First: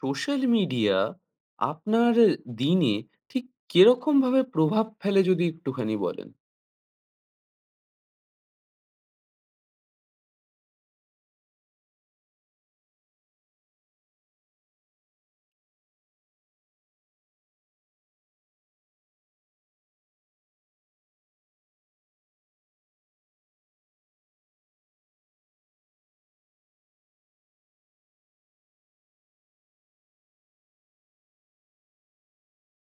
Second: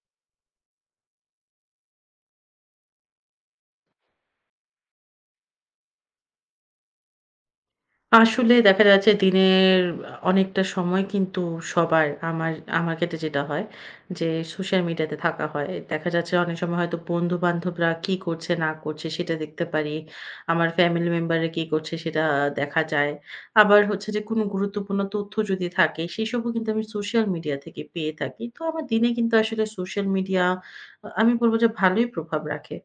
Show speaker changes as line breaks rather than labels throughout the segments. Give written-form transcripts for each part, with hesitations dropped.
Social media আপনার দিনে ঠিক কিরকম ভাবে প্রভাব ফেলে যদি একটুখানি বলেন?
আসলে দেখা যাচ্ছে দিনের অনেকটা সময় কিন্তু আমার আমার ক্ষেত্রে যেটা হয় যে সোশ্যাল মিডিয়াতে থাকা হয়। দেখা যাচ্ছে অনেক সময় হয়তো বন্ধু-বান্ধবরা কি করছে না করছে সেটা দেখতে পারি। আমার ফ্যামিলি মেম্বাররা কি করছে সেটা দেখা যায়। আবার হচ্ছে যে কোনো গুরুত্বপূর্ণ তথ্য যদি থাকে সেসবও কিন্তু আমি সোশ্যাল মিডিয়া থেকে পেয়ে থাকি। তো আমার দিনে কিন্তু আসলে সোশ্যাল মিডিয়া আমি বলব যে ভালোই প্রভাব রাখে।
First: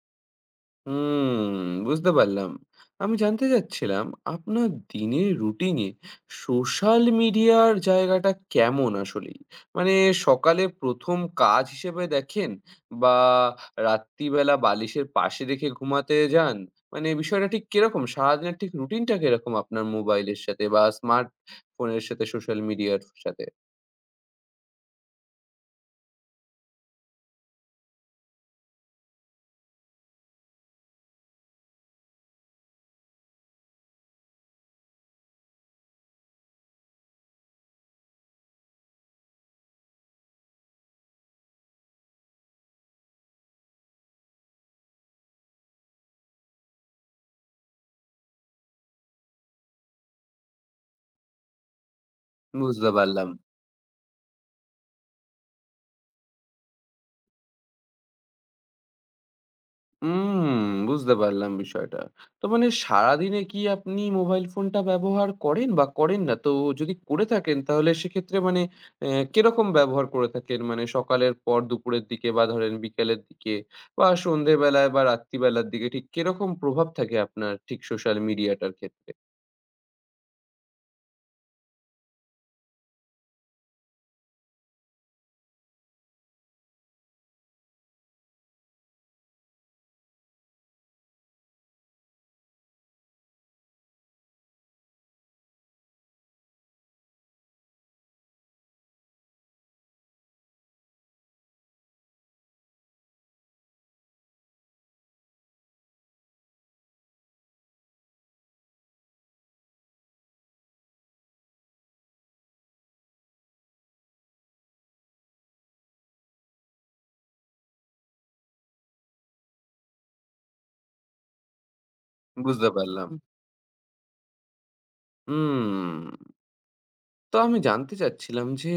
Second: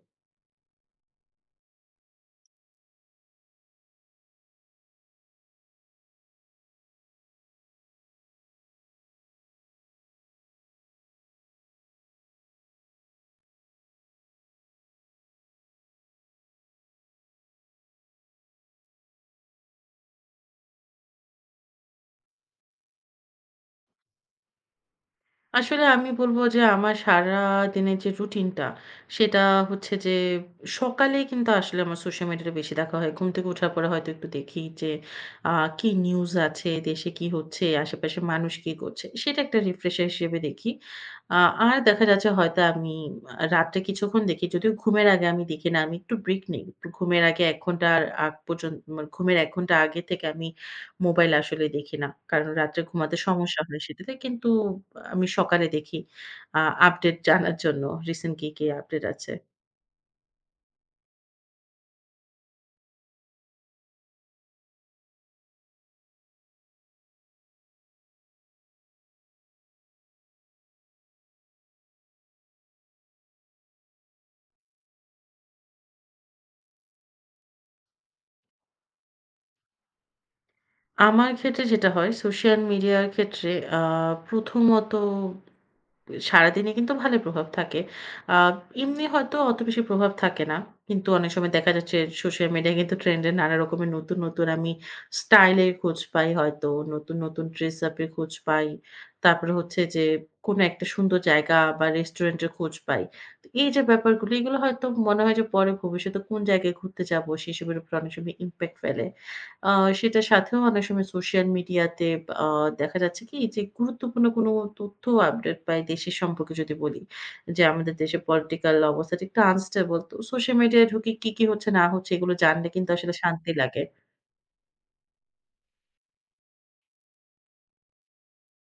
হুম, বুঝতে পারলাম। আমি জানতে চাচ্ছিলাম, আপনার দিনের রুটিনে সোশ্যাল মিডিয়ার জায়গাটা কেমন আসলেই? মানে, সকালে ১ম কাজ হিসেবে দেখেন, বা রাত্রিবেলা বালিশের পাশে রেখে ঘুমাতে যান? মানে বিষয়টা ঠিক কিরকম? সারাদিনের ঠিক রুটিনটা কিরকম, আপনার মোবাইলের সাথে বা স্মার্ট ফোনের সাথে, সোশ্যাল মিডিয়ার সাথে?
আসলে আমি বলব যে আমার সারাদিনের যে রুটিনটা, সেটা হচ্ছে যে সকালেই কিন্তু আসলে আমার সোশ্যাল মিডিয়াটা বেশি দেখা হয়। ঘুম থেকে ওঠার পরে হয়তো একটু দেখি যে আ কি নিউজ আছে, দেশে কি হচ্ছে, আশেপাশের মানুষ কি করছে। সেটা একটা রিফ্রেশার হিসেবে দেখি। আ আর দেখা যাচ্ছে হয়তো আমি রাত্রে কিছুক্ষণ দেখি। যদিও ঘুমের আগে আমি দেখি না। আমি একটু ব্রেক নেই। একটু ঘুমের আগে ১ ঘন্টার আগ পর্যন্ত মানে ঘুমের ১ ঘন্টা আগে থেকে আমি মোবাইল আসলে দেখি না। কারণ রাত্রে
বুঝতে
ঘুমাতে
পারলাম।
সমস্যা হয় সেটাতে। কিন্তু আমি সকালে দেখি আ আপডেট জানার জন্য রিসেন্ট কি, কি আপডেট আছে।
বুঝতে পারলাম বিষয়টা। তো মানে, সারাদিনে কি আপনি মোবাইল ফোনটা ব্যবহার করেন, বা করেন না? তো যদি করে থাকেন, তাহলে সেক্ষেত্রে মানে কিরকম ব্যবহার করে থাকেন? মানে, সকালের পর দুপুরের দিকে, বা ধরেন বিকেলের দিকে, বা সন্ধ্যেবেলায়, বা রাত্রিবেলার দিকে ঠিক কিরকম প্রভাব থাকে আপনার ঠিক সোশ্যাল মিডিয়াটার ক্ষেত্রে?
আমার ক্ষেত্রে যেটা হয় সোশ্যাল মিডিয়ার ক্ষেত্রে আ প্রথমত সারাদিনে কিন্তু ভালো প্রভাব থাকে। আ এমনি হয়তো অত বেশি প্রভাব থাকে না। কিন্তু অনেক সময় দেখা যাচ্ছে সোশ্যাল মিডিয়ায় কিন্তু ট্রেন্ড এর নানা রকমের নতুন, নতুন আমি স্টাইল এর খোঁজ পাই হয়তো। নতুন, নতুন ড্রেস আপ এর খোঁজ পাই। তারপরে হচ্ছে যে কোন একটা সুন্দর জায়গা বা রেস্টুরেন্ট এর খোঁজ পাই। তো এই যে ব্যাপারগুলো এগুলো হয়তো মনে হয় যে পরে ভবিষ্যতে কোন জায়গায় ঘুরতে যাবো সেসবের উপর অনেক সময় ইমপ্যাক্ট ফেলে। আ সেটার সাথেও অনেক সময় সোশ্যাল মিডিয়াতে আ দেখা যাচ্ছে কি যে গুরুত্বপূর্ণ কোনো তথ্য আপডেট পাই দেশের সম্পর্কে যদি বলি। যে আমাদের দেশের পলিটিক্যাল অবস্থাটা একটু আনস্টেবল। তো সোশ্যাল মিডিয়ায় ঢুকে কি, কি হচ্ছে না হচ্ছে এগুলো জানলে
বুঝতে
কিন্তু
পারলাম।
আসলে শান্তি লাগে।
হুম। তো আমি জানতে চাচ্ছিলাম যে,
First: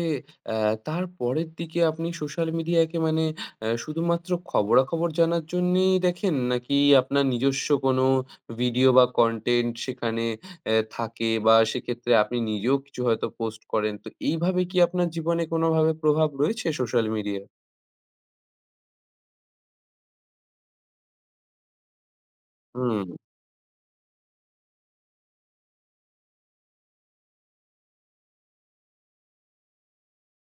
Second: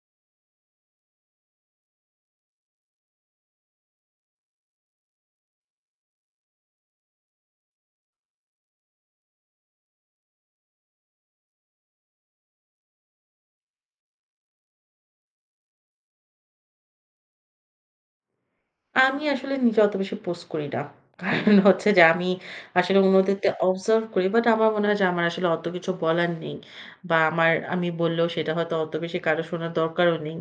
অ্যা তারপরের দিকে আপনি সোশ্যাল মিডিয়াকে মানে শুধুমাত্র খবরাখবর জানার জন্যেই দেখেন? নাকি আপনার নিজস্ব কোনো ভিডিও বা কনটেন্ট সেখানে থাকে, বা সেক্ষেত্রে আপনি নিজেও কিছু হয়তো পোস্ট করেন। তো এইভাবে কি আপনার জীবনে কোনোভাবে প্রভাব রয়েছে সোশ্যাল মিডিয়ার?
আমি আসলে নিজে অত বেশি পোস্ট করি না। কারণ হচ্ছে যে আমি আসলে
হুম।
অন্যদেরকে অবজার্ভ করি। বাট আমার মনে হয় যে আমার আসলে অত কিছু বলার নেই। বা আমার আমি বললেও সেটা হয়তো অত বেশি কারো শোনার দরকারও নেই।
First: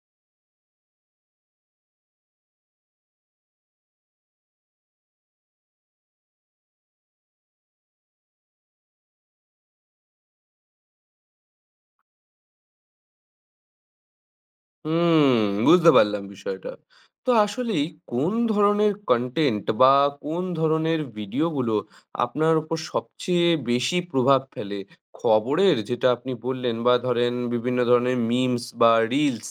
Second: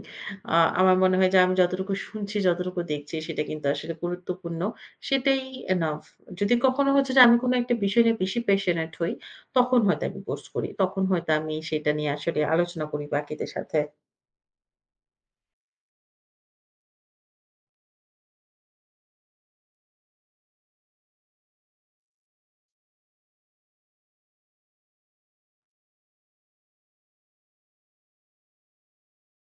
আ আমার মনে হয় যে আমি যতটুকু শুনছি, যতটুকু দেখছি সেটা কিন্তু আসলে গুরুত্বপূর্ণ। সেটাই এনাফ। যদি কখনো হচ্ছে যে আমি কোনো একটা বিষয় নিয়ে বেশি passionate হই, তখন হয়তো আমি পোস্ট করি। তখন হয়তো আমি সেটা নিয়ে আসলে আলোচনা করি বাকিদের সাথে।
হুম, বুঝতে পারলাম বিষয়টা। তো আসলেই কোন ধরনের কনটেন্ট, বা কোন ধরনের ভিডিওগুলো আপনার উপর সবচেয়ে বেশি প্রভাব ফেলে? খবরের যেটা আপনি বললেন, বা ধরেন বিভিন্ন ধরনের মিমস বা রিলস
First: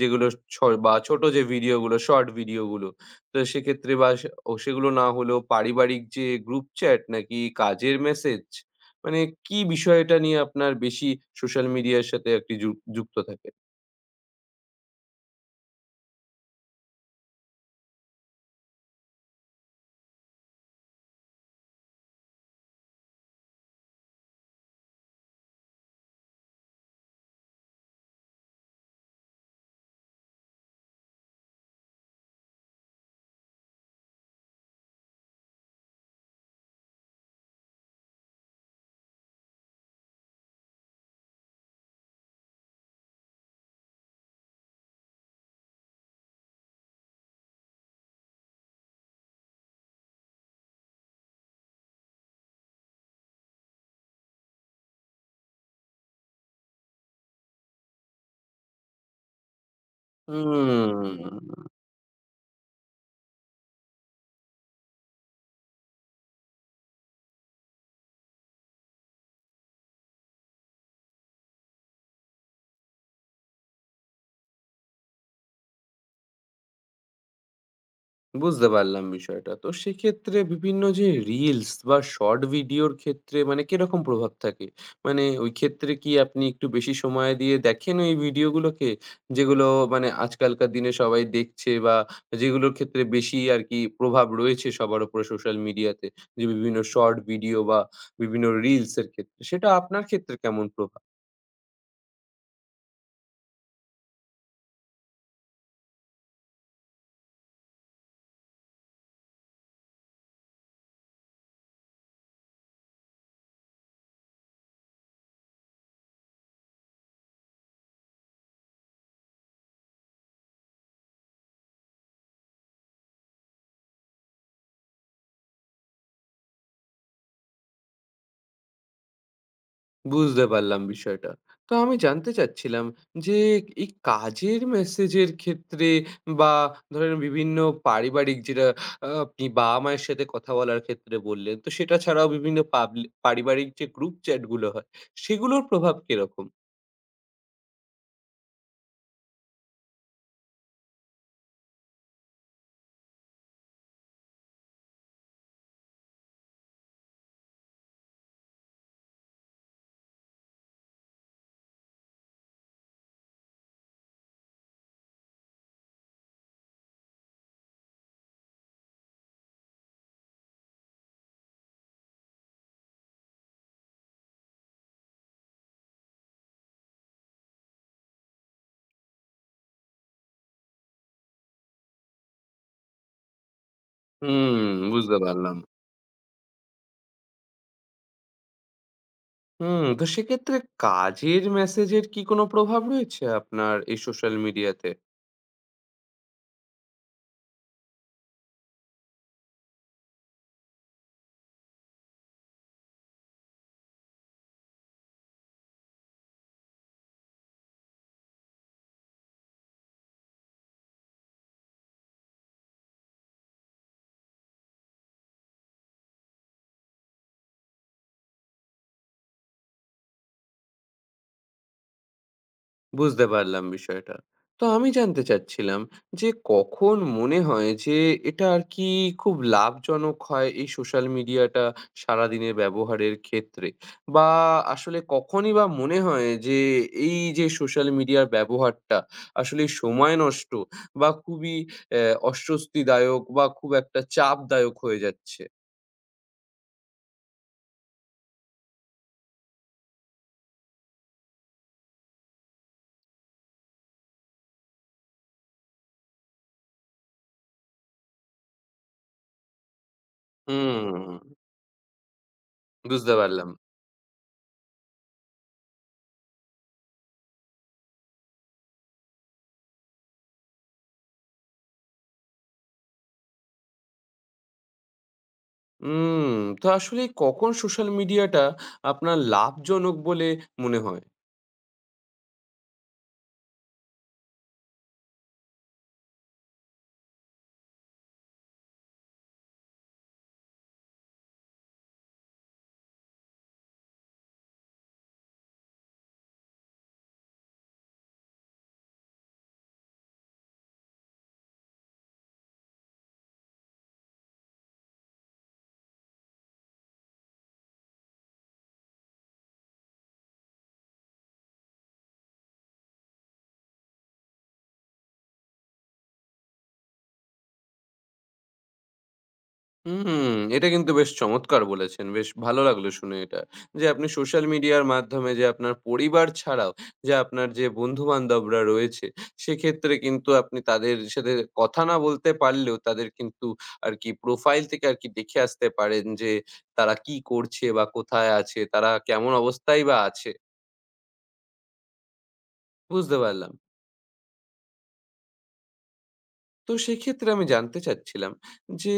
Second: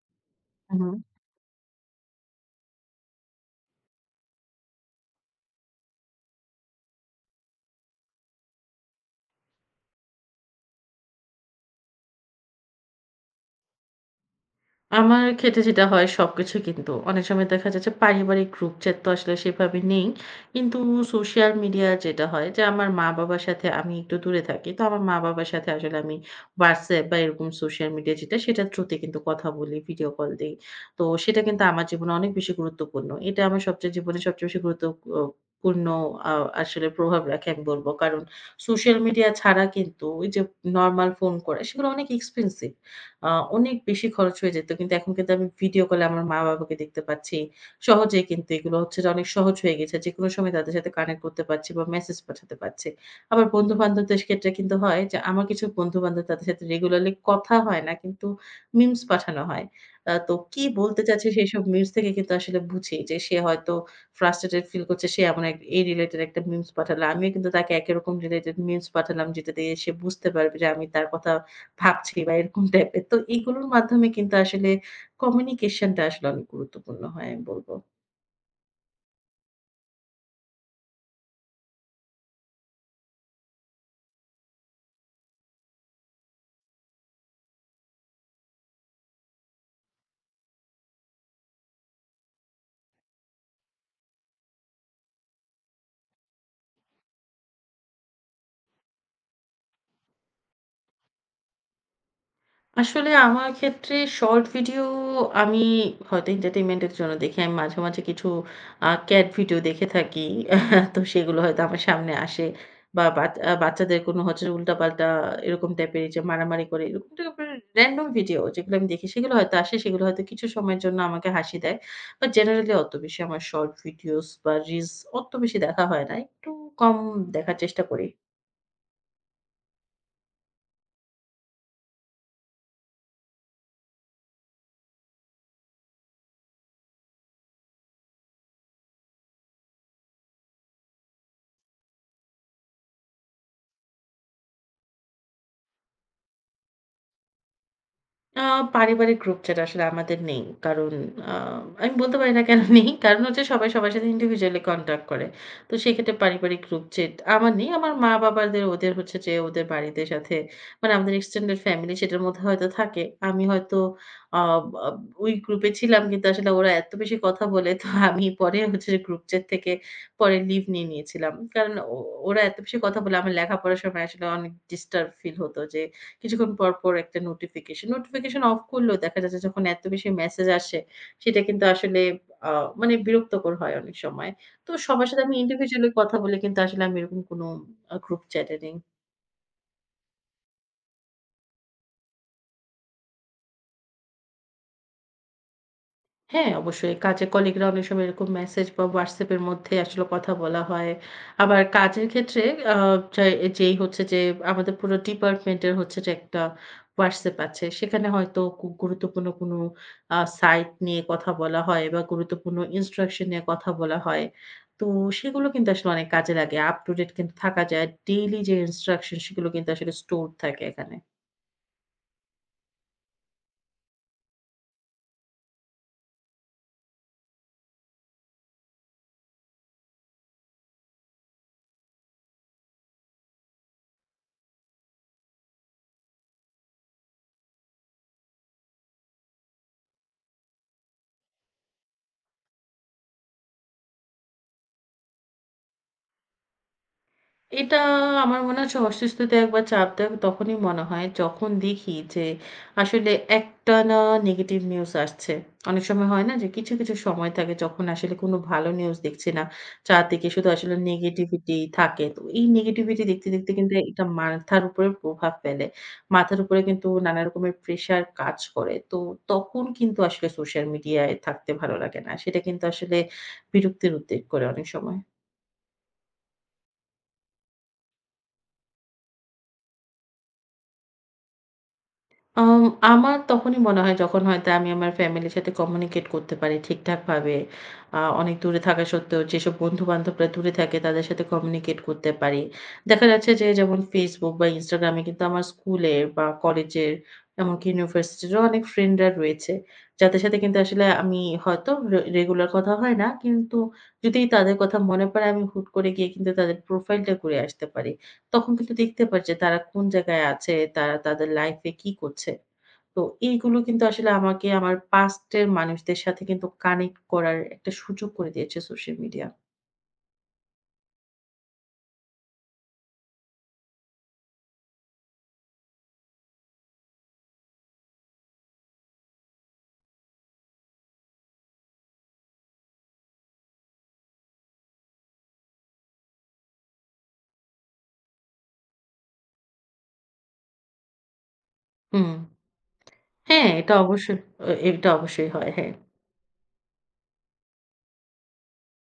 যেগুলো, ছ বা
হুম।
ছোট যে ভিডিওগুলো, শর্ট ভিডিওগুলো। তো সেক্ষেত্রে, বা সে ও সেগুলো না হলেও পারিবারিক যে গ্রুপ চ্যাট, নাকি কাজের মেসেজ? মানে, কি বিষয়টা নিয়ে আপনার বেশি সোশ্যাল মিডিয়ার সাথে একটি যুক্ত থাকে?
আমার ক্ষেত্রে যেটা হয় সবকিছুই কিন্তু। অনেক সময় দেখা যায় যে পারিবারিক গ্রুপ চ্যাট তো আসলে সেভাবে নেই। কিন্তু সোশ্যাল মিডিয়া যেটা হয় যে আমার মা-বাবার সাথে আমি একটু দূরে থাকি। তো আমার মা-বাবার সাথে আসলে আমি WhatsApp বা এরকম সোশ্যাল মিডিয়া যেটা সেটার থ্রুতে কিন্তু কথা বলি, ভিডিও কল দেই। তো সেটা কিন্তু আমার জীবনে অনেক বেশি গুরুত্বপূর্ণ। এটা আমার সবচেয়ে জীবনে সবচেয়ে বেশি গুরুত্ব অ পূর্ণ আ আসলে প্রভাব রাখে আমি বলব। কারণ সোশ্যাল মিডিয়া ছাড়া কিন্তু ওই যে নরমাল ফোন করা সেগুলো অনেক এক্সপেন্সিভ। আ অনেক বেশি খরচ হয়ে যেত। কিন্তু এখন কিন্তু আমি ভিডিও কলে আমার মা-বাবাকে দেখতে পাচ্ছি। সহজেই কিন্তু এগুলো হচ্ছে যে অনেক সহজ হয়ে গেছে। যেকোনো সময় তাদের সাথে কানেক্ট করতে পারছি বা মেসেজ পাঠাতে পারছি। আবার বন্ধু-বান্ধবদের ক্ষেত্রে কিন্তু হয় যে আমার কিছু বন্ধু-বান্ধব তাদের সাথে রেগুলারলি কথা হয় না কিন্তু মিমস পাঠানো হয়। তো কি বলতে চাচ্ছে সেসব
হুম,
মিমস থেকে কিন্তু আসলে বুঝি যে সে হয়তো ফ্রাস্ট্রেটেড ফিল করছে। সে এমন এক এই রিলেটেড একটা মিমস পাঠালো। আমিও কিন্তু তাকে একই রকম রিলেটেড মিমস পাঠালাম যেটা দিয়ে সে বুঝতে পারবে যে আমি তার কথা ভাবছি বা এরকম টাইপের। তো এগুলোর মাধ্যমে কিন্তু আসলে কমিউনিকেশনটা আসলে অনেক গুরুত্বপূর্ণ হয় আমি বলব।
বুঝতে পারলাম বিষয়টা। তো সেক্ষেত্রে বিভিন্ন যে রিলস বা শর্ট ভিডিওর ক্ষেত্রে, মানে কিরকম প্রভাব থাকে? মানে, ওই ক্ষেত্রে কি আপনি একটু বেশি সময় দিয়ে দেখেন ওই ভিডিওগুলোকে? যেগুলো মানে আজকালকার দিনে সবাই দেখছে, বা যেগুলোর ক্ষেত্রে বেশি আরকি প্রভাব রয়েছে সবার উপরে সোশ্যাল মিডিয়াতে। যে বিভিন্ন শর্ট ভিডিও বা বিভিন্ন রিলস এর ক্ষেত্রে। সেটা আপনার ক্ষেত্রে কেমন প্রভাব?
আসলে আমার ক্ষেত্রে শর্ট ভিডিও আমি হয়তো entertainment এর জন্য দেখি। আমি মাঝে, মাঝে কিছু ক্যাট ভিডিও দেখে থাকি। তো সেগুলো হয়তো আমার সামনে আসে। বা বাচ্চাদের কোনো হচ্ছে উল্টাপাল্টা এরকম টাইপের এই যে মারামারি করে এরকম টাইপের র‍্যান্ডম ভিডিও যেগুলো আমি দেখি সেগুলো হয়তো আসে। সেগুলো হয়তো কিছু সময়ের জন্য আমাকে হাসি দেয়। বাট জেনারেলি অত বেশি আমার শর্ট ভিডিওস বা রিলস অত বেশি দেখা হয় না। একটু কম দেখার চেষ্টা করি।
বুঝতে পারলাম বিষয়টা। তো আমি জানতে চাচ্ছিলাম যে, এই কাজের মেসেজের ক্ষেত্রে, বা ধরেন বিভিন্ন পারিবারিক যেটা আপনি বাবা-মায়ের সাথে কথা বলার ক্ষেত্রে বললেন, তো সেটা ছাড়াও বিভিন্ন পারিবারিক যে গ্রুপ চ্যাট গুলো হয়, সেগুলোর প্রভাব কিরকম?
আ পারিবারিক গ্রুপ চ্যাট আসলে আমাদের নেই। কারণ আ আমি বলতে পারি না কেন নেই। কারণ হচ্ছে সবাই সবার সাথে individually কনট্যাক্ট করে। তো সেক্ষেত্রে পারিবারিক গ্রুপ চ্যাট আমার নেই। আমার মা-বাবাদের ওদের হচ্ছে যে ওদের বাড়িতে সাথে মানে আমাদের extended ফ্যামিলি সেটার মধ্যে হয়তো থাকে। আমি হয়তো আ আব ওই গ্রুপে ছিলাম কিন্তু আসলে ওরা এত বেশি কথা বলে তো আমি পরে হচ্ছে যে গ্রুপ চ্যাট থেকে পরে লিভ নিয়ে নিয়েছিলাম। কারণ ওরা এত বেশি কথা বলে আমার লেখাপড়ার সময় আসলে অনেক ডিস্টার্ব ফিল হতো যে কিছুক্ষণ পর, পর একটা নোটিফিকেশন। নোটিফিকেশন অফ করলেও দেখা যাচ্ছে যখন এত বেশি মেসেজ আসে, সেটা কিন্তু আসলে আ মানে বিরক্তকর হয় অনেক সময়।
হুম,
তো সবার
বুঝতে
সাথে আমি
পারলাম।
ইন্ডিভিজুয়ালি কথা বলে কিন্তু আসলে আমি এরকম কোনো গ্রুপ চ্যাট এ নেই।
হুম, তো সেক্ষেত্রে কাজের মেসেজের কি কোনো প্রভাব রয়েছে আপনার এই সোশ্যাল মিডিয়াতে?
হ্যাঁ, অবশ্যই। কাজে কলিগরা অনেক সময় এরকম মেসেজ বা WhatsApp এর মধ্যে আসলে কথা বলা হয়। আবার কাজের ক্ষেত্রে আ যে যেই হচ্ছে যে আমাদের পুরো ডিপার্টমেন্ট এর হচ্ছে যে একটা WhatsApp আছে। সেখানে হয়তো খুব গুরুত্বপূর্ণ কোনো সাইট নিয়ে কথা বলা হয় বা গুরুত্বপূর্ণ ইনস্ট্রাকশন নিয়ে কথা বলা হয়। তো সেগুলো কিন্তু আসলে অনেক কাজে লাগে। আপ টু ডেট কিন্তু থাকা যায়। ডেইলি যে ইনস্ট্রাকশন সেগুলো কিন্তু আসলে স্টোরড থাকে এখানে।
বুঝতে পারলাম বিষয়টা। তো আমি জানতে চাচ্ছিলাম যে, কখন মনে হয় যে এটা আর কি খুব লাভজনক হয় এই সোশ্যাল মিডিয়াটা সারাদিনের ব্যবহারের ক্ষেত্রে? বা আসলে কখনই বা মনে হয় যে, এই যে সোশ্যাল মিডিয়ার ব্যবহারটা আসলে সময় নষ্ট, বা খুবই অ্যা অস্বস্তিদায়ক, বা খুব একটা চাপদায়ক হয়ে যাচ্ছে?
এটা আমার মনে হচ্ছে অসুস্থতা একবার চাপ দেয় তখনই মনে হয় যখন দেখি যে আসলে একটানা নেগেটিভ নিউজ আসছে। অনেক সময় হয় না যে কিছু, কিছু সময় থাকে যখন আসলে কোনো ভালো নিউজ দেখছি না। চারদিকে শুধু আসলে
হুম,
নেগেটিভিটি থাকে। তো এই নেগেটিভিটি
বুঝতে
দেখতে,
পারলাম।
দেখতে কিন্তু এটা মাথার উপরে প্রভাব ফেলে। মাথার উপরে কিন্তু নানা রকমের প্রেশার কাজ করে। তো তখন কিন্তু আসলে সোশ্যাল মিডিয়ায় থাকতে ভালো লাগে না। সেটা কিন্তু আসলে বিরক্তির উদ্রেক করে অনেক সময়।
তো আসলে কখন সোশ্যাল মিডিয়াটা আপনার লাভজনক বলে মনে হয়?
আম আমার তখনই মনে হয় যখন হয়তো আমি আমার ফ্যামিলির সাথে কমিউনিকেট করতে পারি ঠিকঠাকভাবে। অনেক দূরে থাকা সত্ত্বেও যেসব বন্ধু-বান্ধবরা দূরে থাকে তাদের সাথে কমিউনিকেট করতে পারি। দেখা যাচ্ছে যে যেমন Facebook বা Instagram এ কিন্তু আমার স্কুলের বা কলেজের এমনকি ইউনিভার্সিটিরও অনেক ফ্রেন্ডরা রয়েছে। যাদের সাথে কিন্তু আসলে আমি হয়তো রেগুলার কথা হয় না। কিন্তু যদি তাদের কথা মনে পড়ে আমি হুট করে গিয়ে কিন্তু তাদের প্রোফাইলটা ঘুরে আসতে পারি। তখন কিন্তু দেখতে পারি যে তারা কোন জায়গায় আছে, তারা তাদের লাইফ এ কি করছে। তো এইগুলো কিন্তু আসলে আমাকে আমার পাস্ট এর মানুষদের সাথে কিন্তু কানেক্ট করার একটা সুযোগ করে দিয়েছে সোশ্যাল মিডিয়া।
হুম, এটা কিন্তু বেশ চমৎকার বলেছেন। বেশ ভালো লাগলো শুনে এটা। যে আপনি সোশ্যাল মিডিয়ার মাধ্যমে যে আপনার পরিবার ছাড়াও, যে আপনার যে বন্ধু-বান্ধবরা রয়েছে, সেক্ষেত্রে কিন্তু আপনি তাদের সাথে কথা না বলতে পারলেও, তাদের কিন্তু আরকি প্রোফাইল থেকে আরকি দেখে আসতে পারেন যে তারা কি করছে, বা কোথায় আছে, তারা কেমন অবস্থায় বা আছে।
হুম।
বুঝতে
হ্যাঁ,
পারলাম।
এটা অবশ্যই, এটা অবশ্যই হয়। হ্যাঁ।
তো সেক্ষেত্রে আমি জানতে চাচ্ছিলাম যে,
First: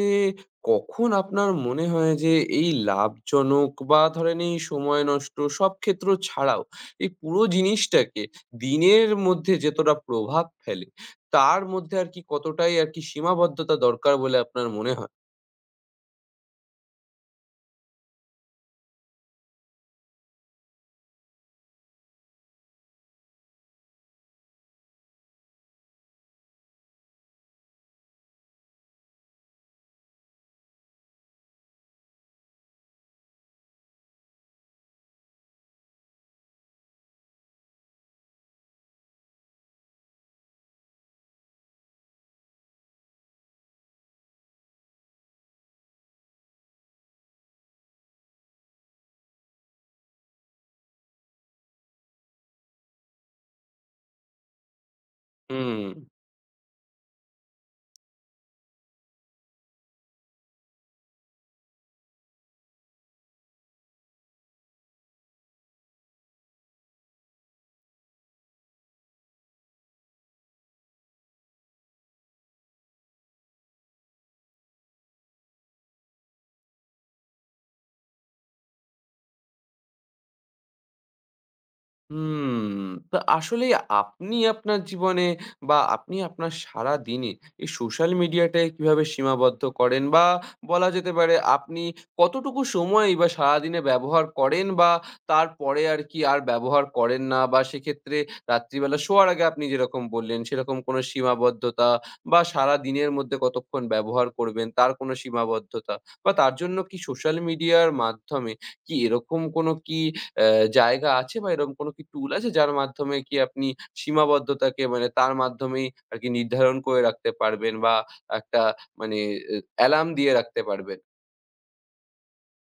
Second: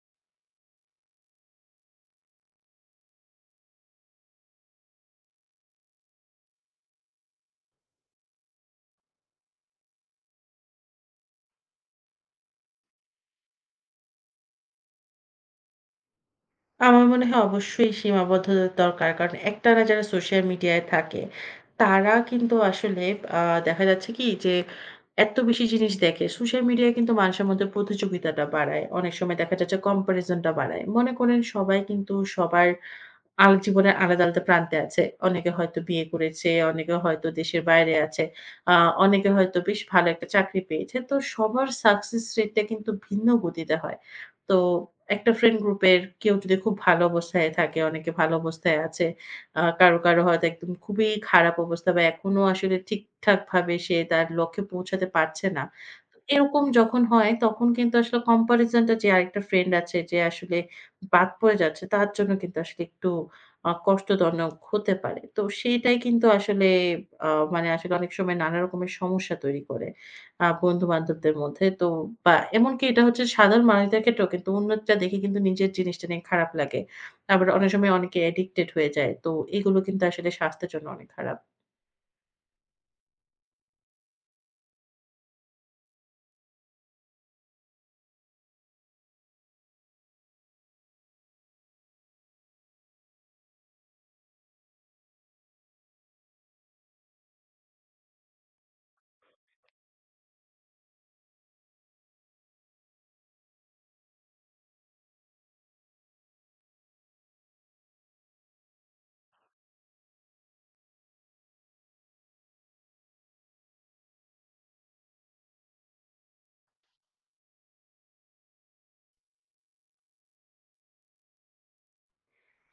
কখন আপনার মনে হয় যে এই লাভজনক, বা ধরেন এই সময় নষ্ট, সব ক্ষেত্র ছাড়াও এই পুরো জিনিসটাকে দিনের মধ্যে যতটা প্রভাব ফেলে, তার মধ্যে আর কি কতটাই আর কি সীমাবদ্ধতা দরকার বলে আপনার মনে হয়?
আমার মনে হয় অবশ্যই সীমাবদ্ধতার দরকার। কারণ একটানা যারা সোশ্যাল মিডিয়ায় থাকে, তারা কিন্তু আসলে আ দেখা যাচ্ছে কি যে এত বেশি জিনিস দেখে। সোশ্যাল মিডিয়ায় কিন্তু মানুষের মধ্যে প্রতিযোগিতাটা বাড়ায়। অনেক সময় দেখা যাচ্ছে কম্প্যারিজনটা বাড়ায়। মনে করেন সবাই কিন্তু সবার জীবনের আলাদা, আলাদা প্রান্তে আছে। অনেকে হয়তো বিয়ে করেছে, অনেকে হয়তো দেশের বাইরে আছে। আ অনেকে হয়তো বেশ ভালো একটা চাকরি পেয়েছে। তো সবার সাকসেস রেটটা কিন্তু ভিন্ন গতিতে হয়। তো একটা ফ্রেন্ড গ্রুপের কেউ যদি খুব ভালো অবস্থায় থাকে, অনেকে ভালো অবস্থায় আছে। কারো, কারো হয়তো একদম খুবই খারাপ অবস্থা বা এখনো আসলে ঠিকঠাকভাবে সে তার লক্ষ্যে পৌঁছাতে পারছে না।
হুম।
তো এরকম যখন হয় তখন কিন্তু আসলে কম্পারিজনটা যে আরেকটা ফ্রেন্ড আছে যে আসলে বাদ পড়ে যাচ্ছে তার জন্য কিন্তু আসলে একটু কষ্টজনক হতে পারে। তো সেইটাই কিন্তু আসলে আ মানে আসলে অনেক সময় নানা রকমের সমস্যা তৈরি করে বন্ধু-বান্ধবদের মধ্যে। তো বা এমনকি এটা হচ্ছে সাধারণ মানুষদের ক্ষেত্রেও কিন্তু অন্যটা দেখে কিন্তু নিজের জিনিসটা নিয়ে খারাপ লাগে। আবার অনেক সময় অনেকে অ্যাডিক্টেড হয়ে যায়। তো এগুলো কিন্তু আসলে স্বাস্থ্যের জন্য অনেক খারাপ।
হুম, তো আসলে আপনি আপনার জীবনে, বা আপনি আপনার সারাদিনে এই সোশ্যাল মিডিয়াটায় কিভাবে সীমাবদ্ধ করেন? বা বলা যেতে পারে, আপনি কতটুকু সময়ই বা সারাদিনে ব্যবহার করেন? বা তারপরে আর কি আর ব্যবহার করেন না? বা সেক্ষেত্রে রাত্রিবেলা শোয়ার আগে আপনি যেরকম বললেন, সেরকম কোনো সীমাবদ্ধতা, বা সারাদিনের মধ্যে কতক্ষণ ব্যবহার করবেন তার কোনো সীমাবদ্ধতা, বা তার জন্য কি সোশ্যাল মিডিয়ার মাধ্যমে, কি এরকম কোনো কি জায়গা আছে, বা এরকম কোনো কি টুল আছে যার মাধ্যমে কি আপনি সীমাবদ্ধতাকে মানে তার মাধ্যমেই আরকি নির্ধারণ করে রাখতে পারবেন, বা একটা মানে অ্যালার্ম দিয়ে রাখতে পারবেন?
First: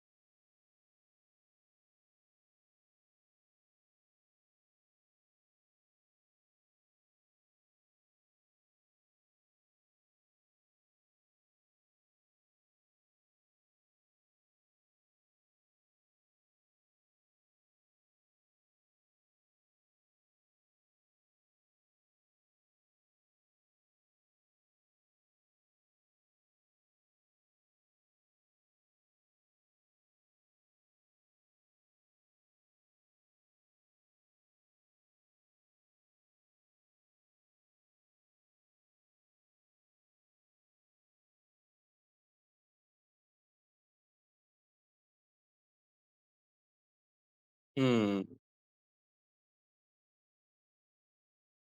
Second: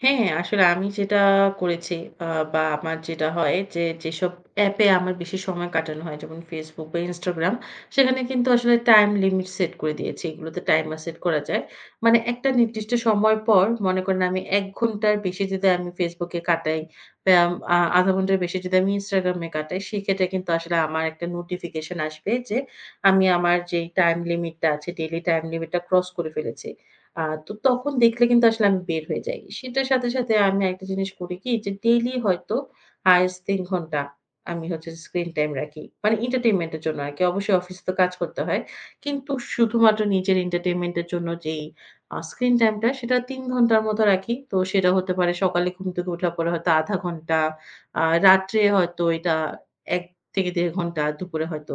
হ্যাঁ, হ্যাঁ, আসলে আমি যেটা করেছি আ বা আমার যেটা হয় যে, যেসব অ্যাপে আমার বেশি সময় কাটানো হয় যেমন Facebook বা Instagram সেখানে কিন্তু আসলে টাইম লিমিট সেট করে দিয়েছি। এগুলোতে টাইমার সেট করা যায়। মানে একটা নির্দিষ্ট সময় পর মনে করেন আমি ১ ঘন্টার বেশি যদি আমি Facebook এ কাটাই বা আম- আ ০.৫ ঘন্টার বেশি যদি আমি Instagram এ কাটাই সেক্ষেত্রে কিন্তু আসলে আমার একটা নোটিফিকেশন আসবে যে, আমি আমার যেই টাইম লিমিটটা আছে ডেইলি টাইম লিমিটটা ক্রস করে ফেলেছি। আ তো তখন দেখলে কিন্তু আসলে আমি বের হয়ে যাই। সেটার সাথে, সাথে আমি আরেকটা জিনিস করি কি যে ডেইলি হয়তো হাইয়েস্ট ৩ ঘন্টা আমি হচ্ছে স্ক্রিন টাইম রাখি। মানে এন্টারটেইনমেন্ট এর জন্য আরকি। অবশ্যই অফিসে তো কাজ করতে হয়। কিন্তু শুধুমাত্র নিজের এন্টারটেইনমেন্ট এর জন্য যেই স্ক্রিন টাইমটা সেটা ৩ ঘন্টার মতো রাখি। তো সেটা হতে পারে সকালে ঘুম থেকে ওঠার পরে হয়তো ০.৫ ঘন্টা,
হুম।
আ রাত্রে হয়তো এটা ১ থেকে ১.৫ ঘন্টা, দুপুরে হয়তো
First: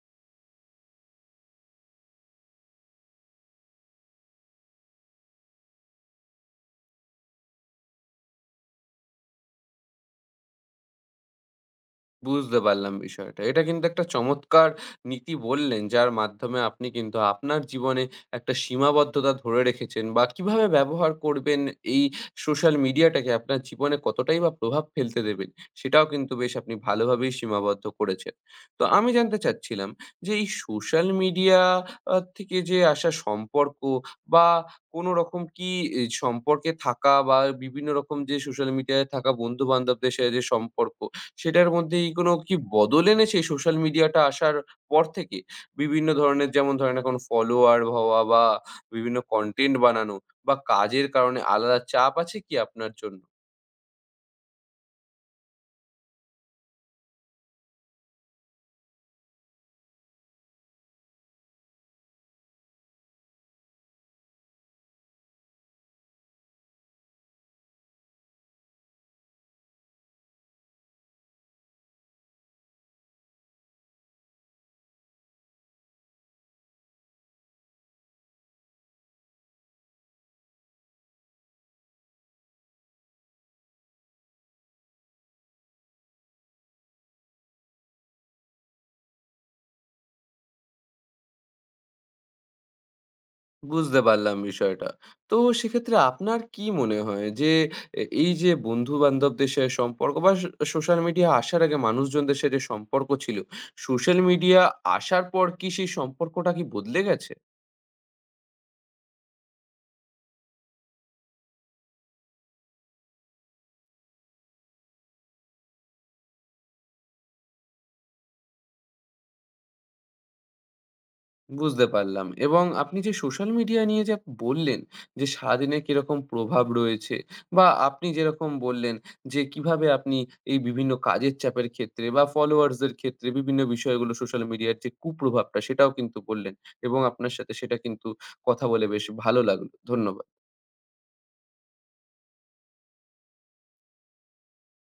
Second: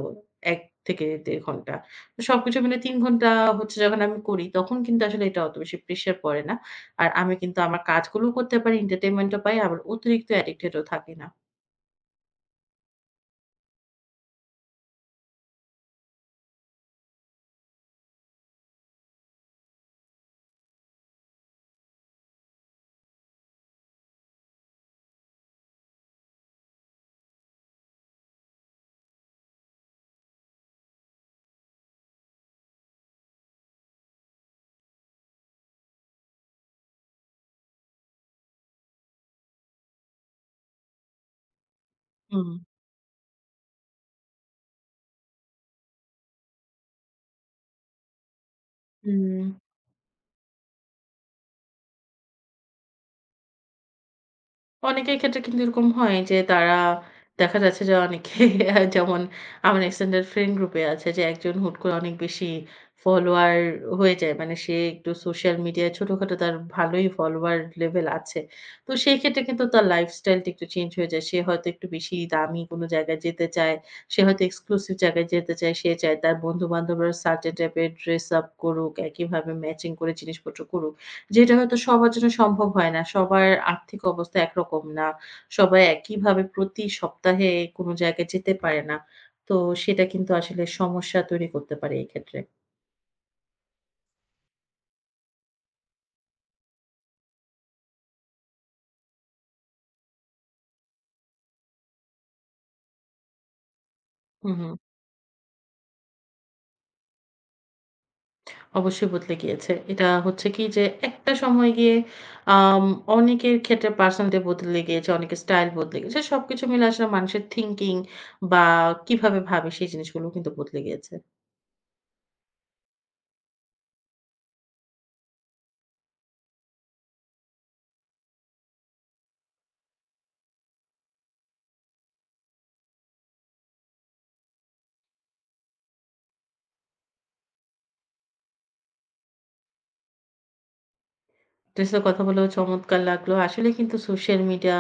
১ থেকে ১.৫ ঘন্টা। তো সবকিছু মিলে ৩ ঘন্টা হচ্ছে যখন আমি করি, তখন কিন্তু আসলে এটা অত বেশি প্রেশার পড়ে না। আর আমি কিন্তু আমার কাজগুলোও করতে পারি, entertainment ও পাই, আবার অতিরিক্ত addicted ও থাকি না।
বুঝতে পারলাম বিষয়টা। এটা কিন্তু একটা চমৎকার নীতি বললেন, যার মাধ্যমে আপনি কিন্তু আপনার জীবনে একটা সীমাবদ্ধতা ধরে রেখেছেন, বা কিভাবে ব্যবহার করবেন এই সোশ্যাল মিডিয়াটাকে, আপনার জীবনে কতটাই বা প্রভাব ফেলতে দেবেন, সেটাও কিন্তু বেশ আপনি ভালোভাবেই সীমাবদ্ধ করেছেন। তো আমি জানতে চাচ্ছিলাম যে, এই সোশ্যাল মিডিয়া থেকে যে আসা সম্পর্ক, বা কোনো রকম কি সম্পর্কে থাকা, বা বিভিন্ন রকম যে সোশ্যাল মিডিয়ায় থাকা বন্ধু-বান্ধবদের সাথে যে সম্পর্ক, সেটার মধ্যেই কোনো
হুম।
কি বদল এনেছে সোশ্যাল মিডিয়াটা আসার পর থেকে? বিভিন্ন ধরনের, যেমন ধরেন এখন ফলোয়ার হওয়া, বা বিভিন্ন
হুম।
কনটেন্ট বানানো, বা কাজের কারণে আলাদা চাপ আছে কি আপনার জন্য?
অনেকের ক্ষেত্রে কিন্তু এরকম হয় যে তারা দেখা যাচ্ছে যে অনেকে যেমন আমার এক্সটেন্ডেড ফ্রেন্ড গ্রুপে আছে যে একজন হুট করে অনেক বেশি ফলোয়ার হয়ে যায়। মানে সে একটু সোশ্যাল মিডিয়ায় ছোটখাটো তার ভালোই ফলোয়ার লেভেল আছে। তো সেই ক্ষেত্রে কিন্তু তার লাইফস্টাইলটা একটু চেঞ্জ হয়ে যায়। সে হয়তো একটু বেশি দামি কোনো জায়গায় যেতে চায়। সে হয়তো এক্সক্লুসিভ জায়গায় যেতে চায়। সে চায় তার বন্ধু-বান্ধবরা সার্টেন টাইপের ড্রেস আপ করুক, একইভাবে ম্যাচিং করে জিনিসপত্র করুক। যেটা হয়তো সবার জন্য সম্ভব হয় না। সবার আর্থিক অবস্থা একরকম না। সবাই একইভাবে প্রতি সপ্তাহে কোনো জায়গায় যেতে পারে না। তো সেটা কিন্তু আসলে সমস্যা তৈরি করতে পারে এক্ষেত্রে।
বুঝতে পারলাম বিষয়টা। তো সেক্ষেত্রে আপনার কি মনে হয় যে, এই যে বন্ধু-বান্ধবদের সম্পর্ক, বা সোশ্যাল মিডিয়া আসার আগে মানুষজনদের সাথে যে সম্পর্ক ছিল, সোশ্যাল
হুম,
মিডিয়া
হুম।
আসার পর কি সেই সম্পর্কটা কি বদলে গেছে?
অবশ্যই বদলে গিয়েছে। এটা হচ্ছে কি যে একটা সময় গিয়ে আম অনেকের ক্ষেত্রে personality বদলে গিয়েছে, অনেকের স্টাইল বদলে গেছে। সবকিছু মিলে আসলে মানুষের thinking বা কিভাবে ভাবে সেই জিনিসগুলো কিন্তু বদলে গিয়েছে।
বুঝতে পারলাম। এবং আপনি যে সোশ্যাল মিডিয়া নিয়ে যে বললেন যে সারাদিনে কিরকম প্রভাব রয়েছে, বা আপনি যেরকম বললেন যে কিভাবে আপনি এই বিভিন্ন কাজের চাপের ক্ষেত্রে, বা ফলোয়ার্সদের ক্ষেত্রে বিভিন্ন বিষয়গুলো, সোশ্যাল মিডিয়ার যে কুপ্রভাবটা সেটাও কিন্তু বললেন, এবং আপনার সাথে সেটা কিন্তু কথা বলে বেশ ভালো লাগলো। ধন্যবাদ।
আপনার সাথে কথা বলেও চমৎকার লাগলো। আসলে কিন্তু সোশ্যাল মিডিয়া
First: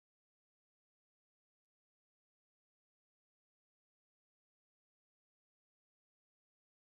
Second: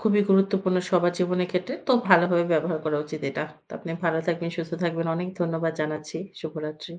খুবই গুরুত্বপূর্ণ সবার জীবনের ক্ষেত্রে। তো ভালোভাবে ব্যবহার করা উচিত এটা। তো আপনি ভালো থাকবেন, সুস্থ থাকবেন। অনেক ধন্যবাদ জানাচ্ছি। শুভরাত্রি।